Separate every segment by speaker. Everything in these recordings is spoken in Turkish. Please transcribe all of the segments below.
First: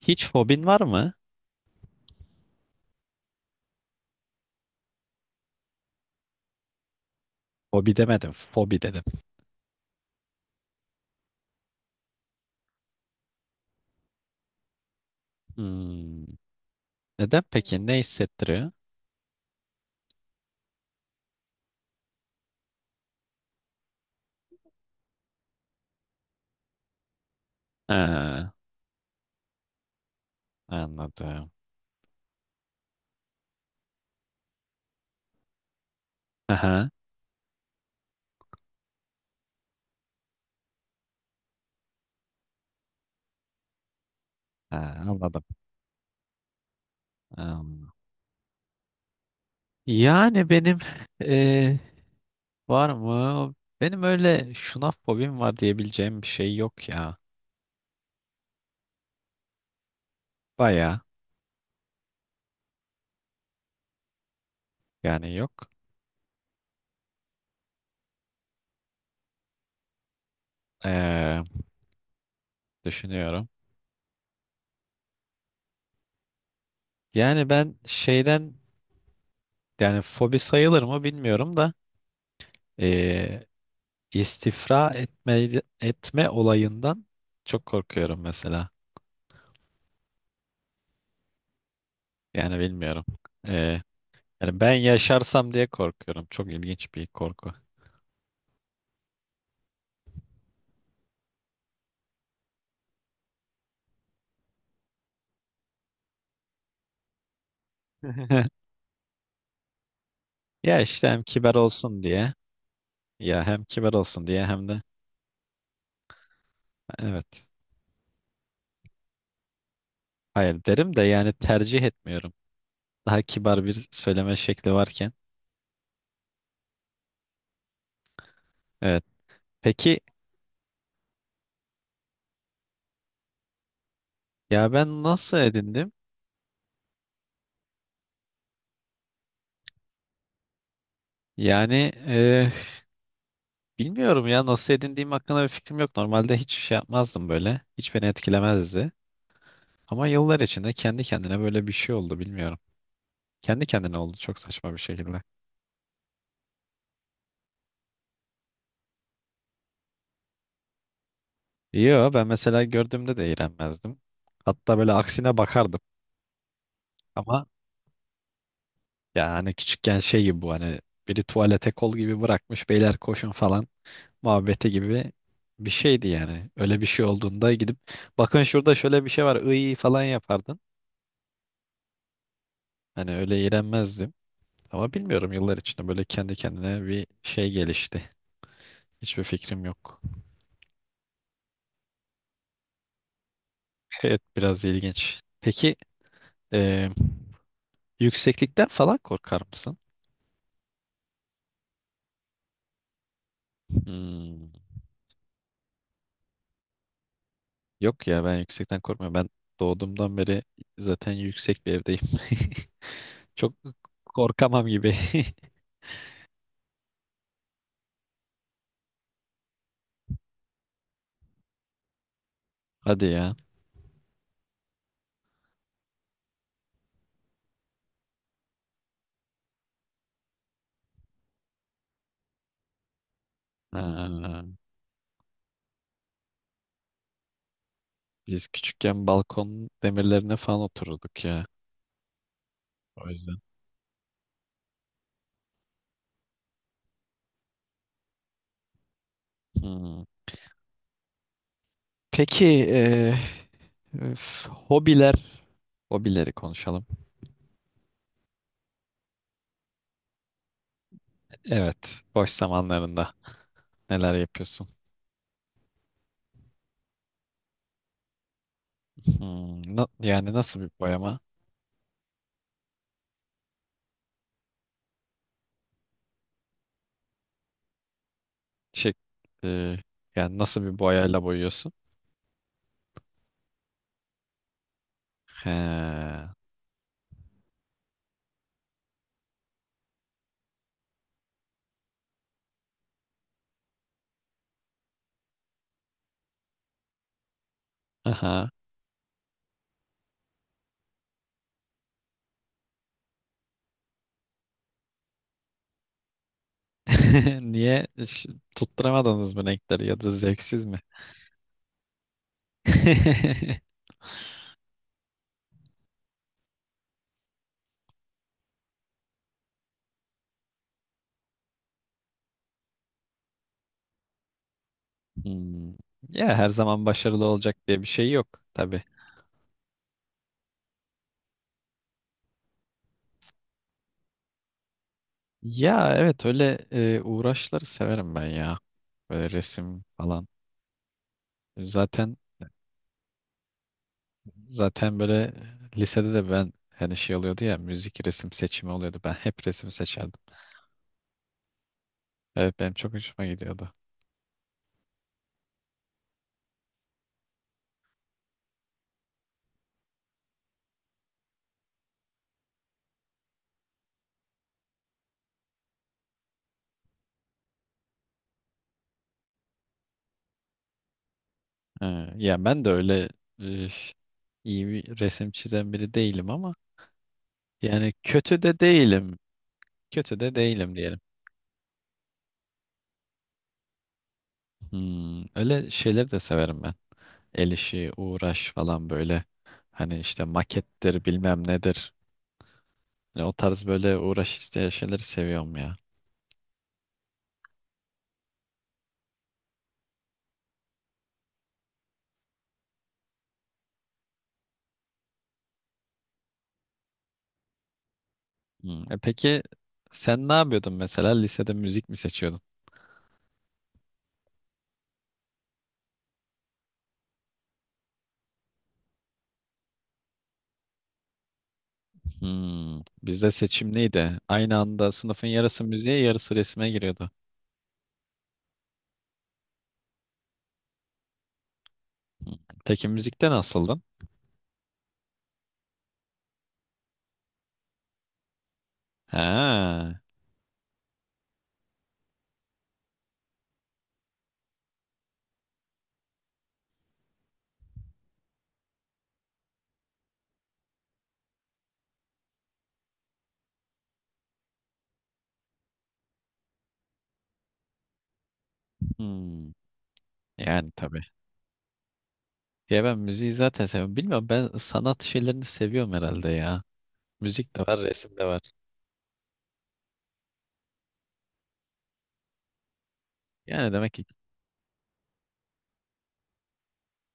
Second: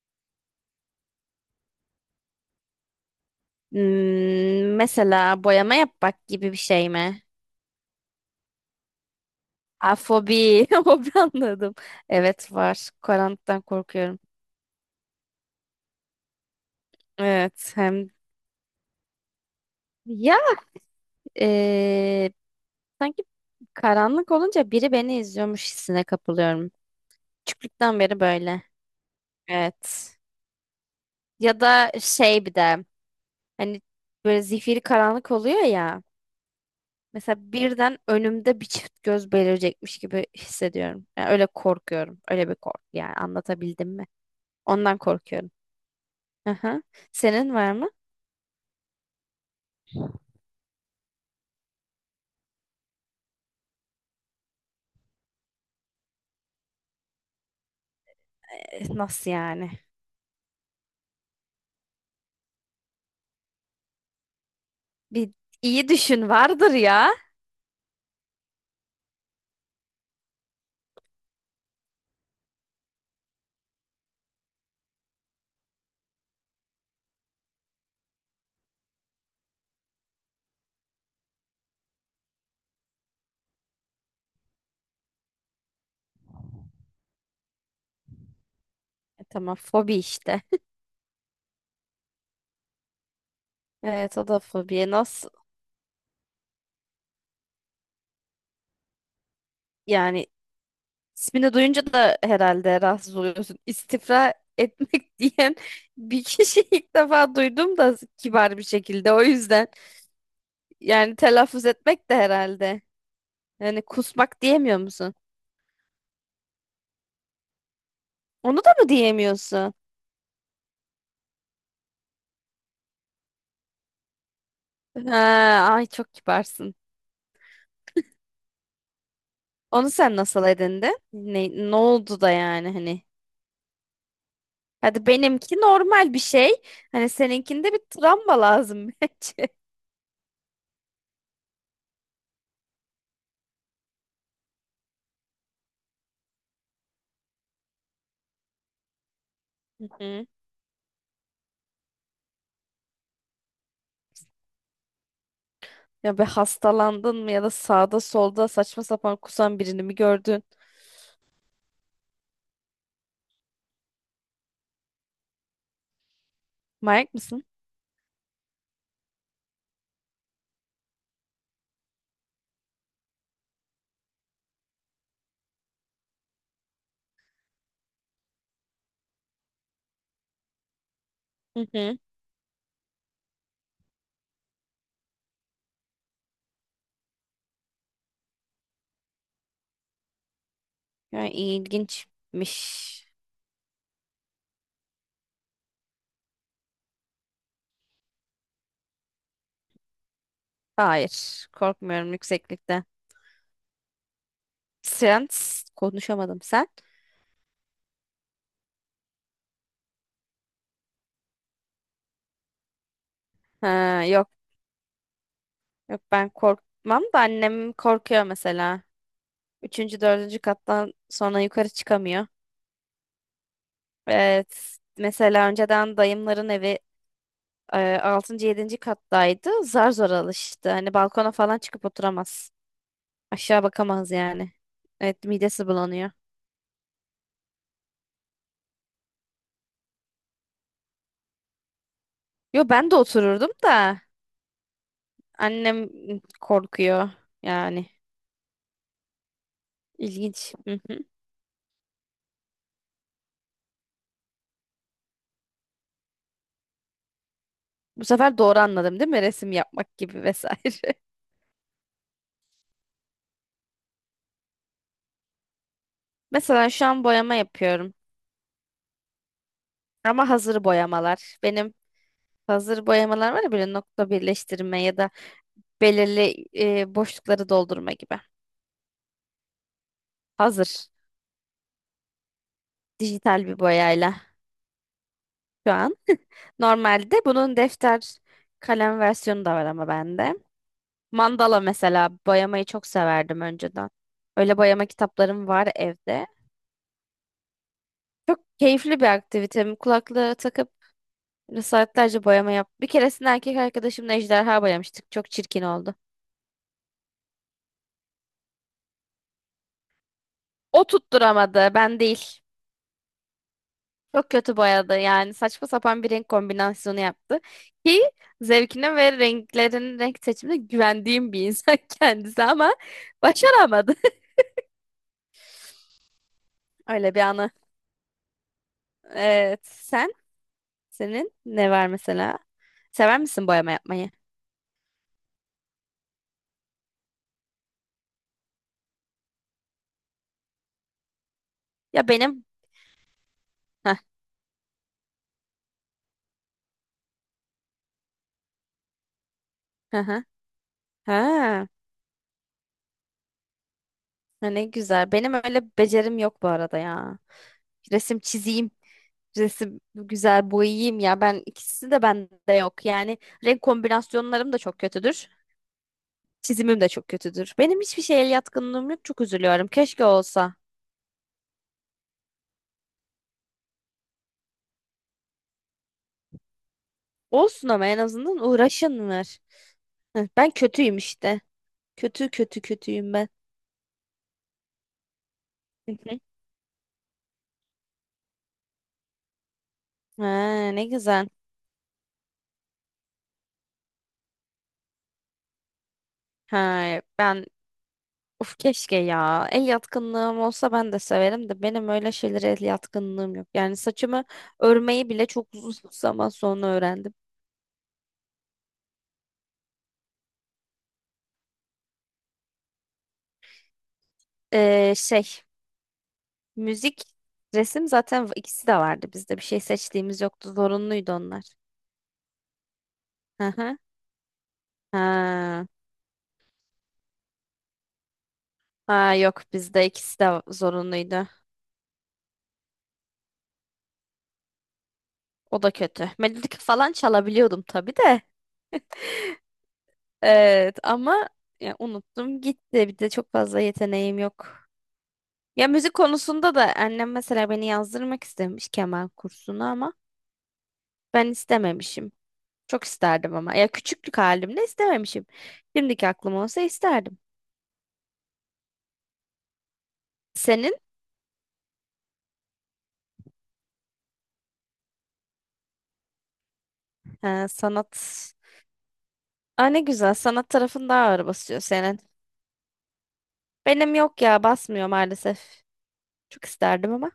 Speaker 1: Hiç fobin var mı?
Speaker 2: Mesela boyama yapmak gibi bir şey mi?
Speaker 1: Fobi demedim, fobi dedim.
Speaker 2: Afobi. Hobi anladım. Evet var. Karanlıktan korkuyorum.
Speaker 1: Hmm, Neden
Speaker 2: Evet
Speaker 1: peki? Ne
Speaker 2: hem
Speaker 1: hissettiriyor?
Speaker 2: ya eee, sanki karanlık olunca biri beni izliyormuş hissine kapılıyorum. Küçüklükten beri
Speaker 1: Ha,
Speaker 2: böyle. Evet.
Speaker 1: anladım.
Speaker 2: Ya da şey bir de hani böyle zifiri karanlık oluyor ya.
Speaker 1: Aha,
Speaker 2: Mesela birden önümde bir çift göz belirecekmiş gibi hissediyorum. Yani öyle korkuyorum. Öyle bir korku, yani anlatabildim mi?
Speaker 1: ha,
Speaker 2: Ondan
Speaker 1: anladım.
Speaker 2: korkuyorum. Aha. Senin var
Speaker 1: Hmm.
Speaker 2: mı?
Speaker 1: Yani benim eee, var mı? Benim öyle şuna fobim var diyebileceğim bir şey yok ya.
Speaker 2: E, nasıl yani?
Speaker 1: Baya
Speaker 2: Bir
Speaker 1: yani yok.
Speaker 2: iyi düşün vardır ya.
Speaker 1: Eee, düşünüyorum. Yani ben şeyden yani fobi sayılır mı bilmiyorum da eee, İstifra etme, etme olayından çok korkuyorum mesela.
Speaker 2: E, tamam fobi işte.
Speaker 1: Yani bilmiyorum. Ee,
Speaker 2: Evet o da
Speaker 1: yani ben
Speaker 2: fobi. Nasıl
Speaker 1: yaşarsam diye korkuyorum. Çok ilginç bir korku.
Speaker 2: yani, ismini duyunca da herhalde rahatsız oluyorsun. İstifra etmek diyen bir kişi, ilk defa duydum da, kibar bir şekilde o yüzden.
Speaker 1: Ya işte
Speaker 2: Yani
Speaker 1: hem kibar
Speaker 2: telaffuz
Speaker 1: olsun
Speaker 2: etmek de
Speaker 1: diye
Speaker 2: herhalde.
Speaker 1: ya hem
Speaker 2: Yani
Speaker 1: kibar olsun
Speaker 2: kusmak
Speaker 1: diye hem
Speaker 2: diyemiyor
Speaker 1: de
Speaker 2: musun?
Speaker 1: evet
Speaker 2: Onu da mı diyemiyorsun?
Speaker 1: hayır derim de yani tercih etmiyorum. Daha kibar bir söyleme şekli varken.
Speaker 2: Ha, ay çok kibarsın.
Speaker 1: Evet.
Speaker 2: Onu
Speaker 1: Peki
Speaker 2: sen nasıl edindin? Ne, ne oldu da yani hani?
Speaker 1: ya ben
Speaker 2: Hadi
Speaker 1: nasıl
Speaker 2: benimki
Speaker 1: edindim?
Speaker 2: normal bir şey. Hani seninkinde bir travma lazım bence.
Speaker 1: Yani eh, bilmiyorum ya nasıl edindiğim hakkında bir fikrim yok. Normalde hiç şey yapmazdım böyle. Hiç beni etkilemezdi.
Speaker 2: Hı
Speaker 1: Ama
Speaker 2: hı.
Speaker 1: yıllar içinde kendi kendine böyle bir şey oldu bilmiyorum. Kendi kendine oldu çok saçma bir şekilde.
Speaker 2: Ya be, hastalandın mı ya da sağda solda saçma sapan kusan birini mi gördün?
Speaker 1: Yo ben mesela gördüğümde de iğrenmezdim. Hatta böyle aksine bakardım.
Speaker 2: Manyak mısın?
Speaker 1: Ama ya hani küçükken şey gibi bu hani biri tuvalete kol gibi bırakmış beyler koşun falan muhabbeti gibi bir şeydi yani. Öyle bir şey olduğunda gidip bakın şurada şöyle bir şey var iyi falan yapardın.
Speaker 2: Hı hı.
Speaker 1: Hani öyle iğrenmezdim. Ama bilmiyorum yıllar içinde böyle kendi kendine bir şey gelişti. Hiçbir fikrim yok.
Speaker 2: Yani ilginçmiş.
Speaker 1: Evet, biraz ilginç. Peki, Ee, yükseklikten falan korkar mısın?
Speaker 2: Hayır. Korkmuyorum yükseklikten.
Speaker 1: Hmm,
Speaker 2: Sen konuşamadım, sen.
Speaker 1: Yok ya ben yüksekten korkmuyorum. Ben doğduğumdan beri zaten yüksek bir evdeyim. Çok
Speaker 2: Ha, yok.
Speaker 1: korkamam gibi.
Speaker 2: Yok, ben korkmam da annem korkuyor mesela. Üçüncü, dördüncü kattan sonra yukarı çıkamıyor.
Speaker 1: Hadi ya.
Speaker 2: Evet. Mesela önceden dayımların evi e, 6. 7. kattaydı. Zar zor alıştı. Hani balkona falan çıkıp oturamaz. Aşağı bakamaz
Speaker 1: Ha,
Speaker 2: yani. Evet, midesi bulanıyor.
Speaker 1: biz küçükken balkon demirlerine falan otururduk ya.
Speaker 2: Yo, ben de
Speaker 1: O yüzden.
Speaker 2: otururdum da annem korkuyor yani.
Speaker 1: Hmm.
Speaker 2: İlginç. Hı hı.
Speaker 1: Peki, üf, hobileri konuşalım.
Speaker 2: Bu sefer doğru anladım değil mi? Resim yapmak gibi vesaire.
Speaker 1: Evet, boş zamanlarında neler yapıyorsun?
Speaker 2: Mesela şu an boyama yapıyorum.
Speaker 1: Hmm, na-
Speaker 2: Ama
Speaker 1: yani nasıl
Speaker 2: hazır
Speaker 1: bir boyama?
Speaker 2: boyamalar. Benim hazır boyamalar var ya, böyle nokta birleştirme ya da belirli boşlukları doldurma gibi.
Speaker 1: Şey, e, yani nasıl bir
Speaker 2: Hazır.
Speaker 1: boyayla boyuyorsun?
Speaker 2: Dijital bir boyayla.
Speaker 1: He.
Speaker 2: Şu an. Normalde bunun defter kalem versiyonu da var ama bende. Mandala mesela boyamayı çok severdim önceden. Öyle boyama kitaplarım var evde.
Speaker 1: Aha.
Speaker 2: Çok keyifli bir aktivitem. Kulaklığı takıp saatlerce boyama yap. Bir keresinde erkek arkadaşımla ejderha boyamıştık. Çok çirkin oldu.
Speaker 1: Niye hiç tutturamadınız mı renkleri ya da zevksiz mi?
Speaker 2: O tutturamadı, ben değil. Çok kötü boyadı, yani saçma sapan bir renk kombinasyonu yaptı. Ki zevkine ve renklerin renk seçimine güvendiğim bir insan kendisi, ama başaramadı.
Speaker 1: Hmm. Ya her zaman
Speaker 2: Öyle bir
Speaker 1: başarılı
Speaker 2: anı.
Speaker 1: olacak diye bir şey yok tabii.
Speaker 2: Evet. Sen? Senin ne var mesela? Sever misin boyama yapmayı?
Speaker 1: Ya evet öyle uğraşları severim ben ya. Böyle resim falan.
Speaker 2: Ya
Speaker 1: Zaten
Speaker 2: benim... Heh,
Speaker 1: zaten böyle lisede de ben hani şey oluyordu ya müzik resim seçimi oluyordu. Ben hep resim
Speaker 2: hı
Speaker 1: seçerdim.
Speaker 2: hı. Ha,
Speaker 1: Evet, benim çok hoşuma gidiyordu.
Speaker 2: ha, ne güzel. Benim öyle becerim yok bu arada ya. Resim çizeyim. Resim güzel boyayayım ya. Ben, ikisi de bende yok. Yani renk kombinasyonlarım da çok kötüdür. Çizimim de çok kötüdür. Benim hiçbir şeye el yatkınlığım yok. Çok üzülüyorum. Keşke olsa.
Speaker 1: Ha, ya ben de öyle üf, iyi bir resim çizen biri değilim ama
Speaker 2: Olsun, ama
Speaker 1: yani
Speaker 2: en
Speaker 1: kötü
Speaker 2: azından
Speaker 1: de değilim.
Speaker 2: uğraşınlar.
Speaker 1: Kötü
Speaker 2: Heh,
Speaker 1: de
Speaker 2: ben
Speaker 1: değilim
Speaker 2: kötüyüm
Speaker 1: diyelim.
Speaker 2: işte. Kötü kötü kötüyüm ben.
Speaker 1: Öyle şeyleri de severim ben. El işi, uğraş falan böyle. Hani işte
Speaker 2: Ha, ne
Speaker 1: makettir
Speaker 2: güzel.
Speaker 1: bilmem nedir. Yani o tarz böyle uğraş isteyen şeyleri seviyorum ya.
Speaker 2: Ha, ben uf keşke ya. El yatkınlığım olsa ben de severim de benim öyle şeylere el yatkınlığım yok. Yani saçımı örmeyi bile çok uzun zaman sonra öğrendim.
Speaker 1: Peki sen ne yapıyordun mesela? Lisede müzik mi seçiyordun?
Speaker 2: Şey, müzik, resim zaten ikisi de vardı bizde. Bir şey seçtiğimiz yoktu. Zorunluydu onlar.
Speaker 1: Bizde
Speaker 2: Hı
Speaker 1: seçim
Speaker 2: hı.
Speaker 1: neydi? Aynı anda sınıfın yarısı
Speaker 2: Ha.
Speaker 1: müziğe, yarısı resme giriyordu.
Speaker 2: Ha, yok, bizde ikisi de zorunluydu.
Speaker 1: Hmm, Peki müzikte nasıldın?
Speaker 2: O da kötü. Melodik falan çalabiliyordum tabii de.
Speaker 1: Ha.
Speaker 2: Evet ama ya, unuttum gitti. Bir de çok fazla yeteneğim yok. Ya müzik konusunda da annem mesela beni yazdırmak istemiş keman kursuna, ama ben istememişim. Çok isterdim ama. Ya küçüklük halimde istememişim. Şimdiki aklım olsa isterdim.
Speaker 1: hmm, Yani
Speaker 2: Senin
Speaker 1: tabii. Ya ben müziği zaten seviyorum. Bilmiyorum ben sanat şeylerini seviyorum herhalde ya.
Speaker 2: Ha,
Speaker 1: Müzik de var,
Speaker 2: sanat.
Speaker 1: resim de var.
Speaker 2: Aa, ne güzel, sanat tarafın daha ağır basıyor senin.
Speaker 1: Yani demek
Speaker 2: Benim
Speaker 1: ki.
Speaker 2: yok ya, basmıyor maalesef. Çok isterdim ama.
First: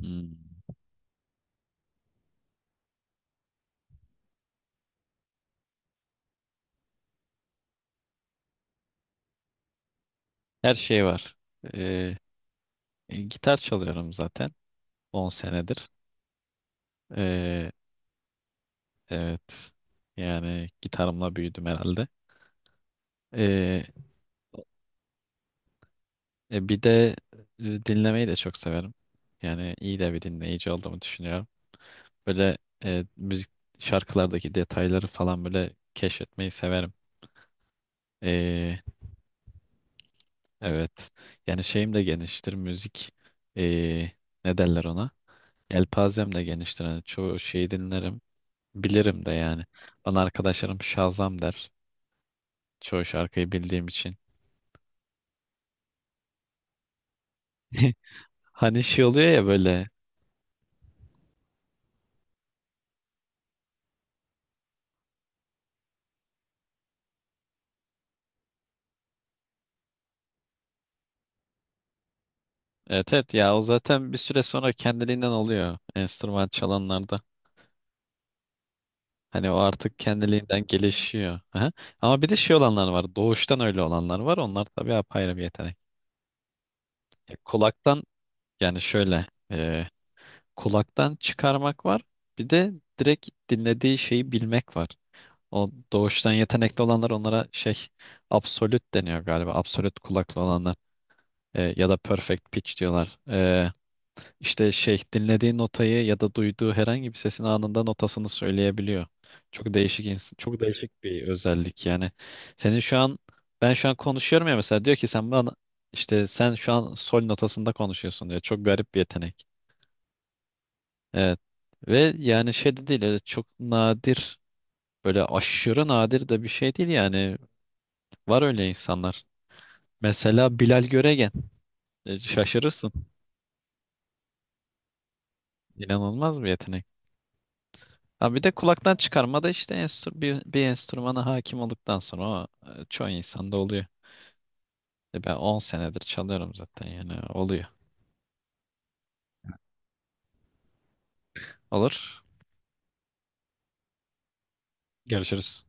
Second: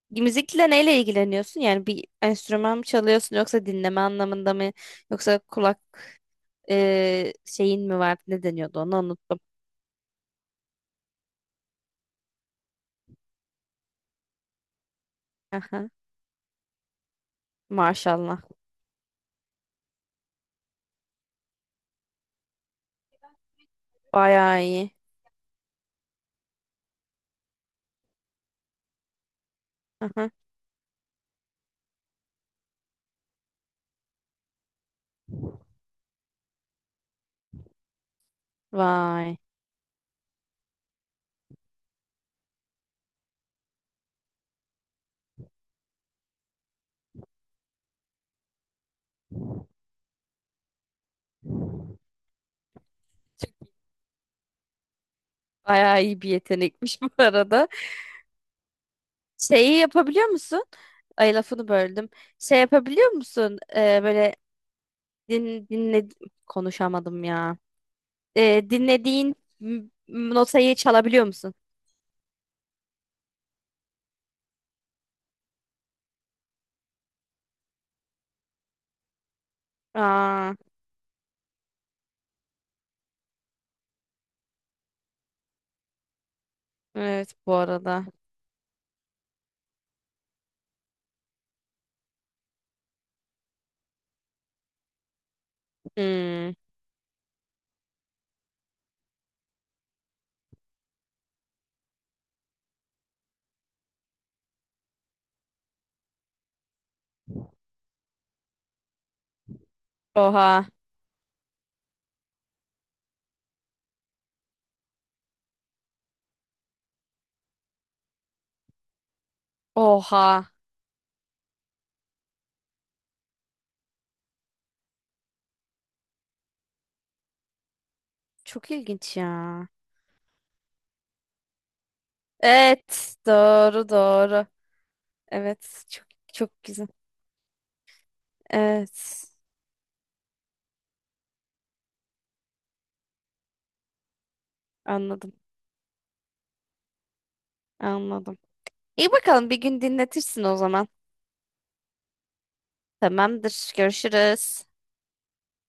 Speaker 1: Hmm.
Speaker 2: Müzikle neyle ilgileniyorsun? Yani bir enstrüman mı çalıyorsun, yoksa dinleme anlamında mı? Yoksa kulak şeyin mi var? Ne deniyordu, onu unuttum.
Speaker 1: Her şey var. Ee, Gitar çalıyorum zaten 10 senedir.
Speaker 2: Aha,
Speaker 1: Ee,
Speaker 2: maşallah.
Speaker 1: evet. Yani gitarımla büyüdüm herhalde. Ee,
Speaker 2: Bayağı iyi.
Speaker 1: Bir de dinlemeyi de çok severim. Yani iyi de bir
Speaker 2: Aha.
Speaker 1: dinleyici olduğumu düşünüyorum. Böyle müzik şarkılardaki detayları falan böyle keşfetmeyi severim. Ee,
Speaker 2: Vay.
Speaker 1: evet. Yani şeyim de geniştir. Müzik e, ne derler ona? Elpazem de geniştir. Yani çoğu şeyi dinlerim. Bilirim de yani. Bana arkadaşlarım Şazam der. Çoğu şarkıyı bildiğim için.
Speaker 2: Bayağı iyi bir yetenekmiş bu arada.
Speaker 1: Hani şey oluyor ya
Speaker 2: Şeyi
Speaker 1: böyle.
Speaker 2: yapabiliyor musun? Ay, lafını böldüm. Şey yapabiliyor musun? Böyle din, dinle konuşamadım ya. Dinlediğin notayı çalabiliyor musun?
Speaker 1: Evet, evet ya o zaten bir süre sonra kendiliğinden oluyor. Enstrüman çalanlarda. Hani o artık
Speaker 2: Aa,
Speaker 1: kendiliğinden gelişiyor. Aha. Ama bir de şey olanlar var. Doğuştan öyle olanlar var. Onlar tabii apayrı bir yetenek.
Speaker 2: evet bu
Speaker 1: Kulaktan
Speaker 2: arada.
Speaker 1: yani şöyle. e, Kulaktan çıkarmak var. Bir de direkt dinlediği şeyi bilmek var. O doğuştan
Speaker 2: Hmm.
Speaker 1: yetenekli olanlar onlara şey absolut deniyor galiba. Absolut kulaklı olanlar, ya da perfect pitch diyorlar. İşte şey dinlediği notayı ya da duyduğu herhangi bir sesin anında notasını söyleyebiliyor. Çok değişik ins- çok
Speaker 2: Oha.
Speaker 1: değişik bir özellik yani. Senin şu an ben şu an konuşuyorum ya mesela, diyor ki sen bana işte sen şu an sol notasında konuşuyorsun diyor. Çok garip bir yetenek.
Speaker 2: Oha.
Speaker 1: Evet. Ve yani şey de değil, öyle çok nadir, böyle aşırı nadir de bir şey değil yani. Var öyle
Speaker 2: Çok ilginç
Speaker 1: insanlar.
Speaker 2: ya.
Speaker 1: Mesela Bilal Göregen. Şaşırırsın.
Speaker 2: Evet. Doğru doğru. Evet. Çok
Speaker 1: İnanılmaz bir
Speaker 2: çok
Speaker 1: yetenek.
Speaker 2: güzel.
Speaker 1: Ha bir de kulaktan
Speaker 2: Evet.
Speaker 1: çıkarma da işte bir enstrümana hakim olduktan sonra o çoğu insanda oluyor.
Speaker 2: Anladım.
Speaker 1: Ben 10 senedir çalıyorum zaten yani oluyor.
Speaker 2: Anladım. İyi bakalım, bir gün dinletirsin o zaman.
Speaker 1: Olur.
Speaker 2: Tamamdır. Görüşürüz.
Speaker 1: Görüşürüz.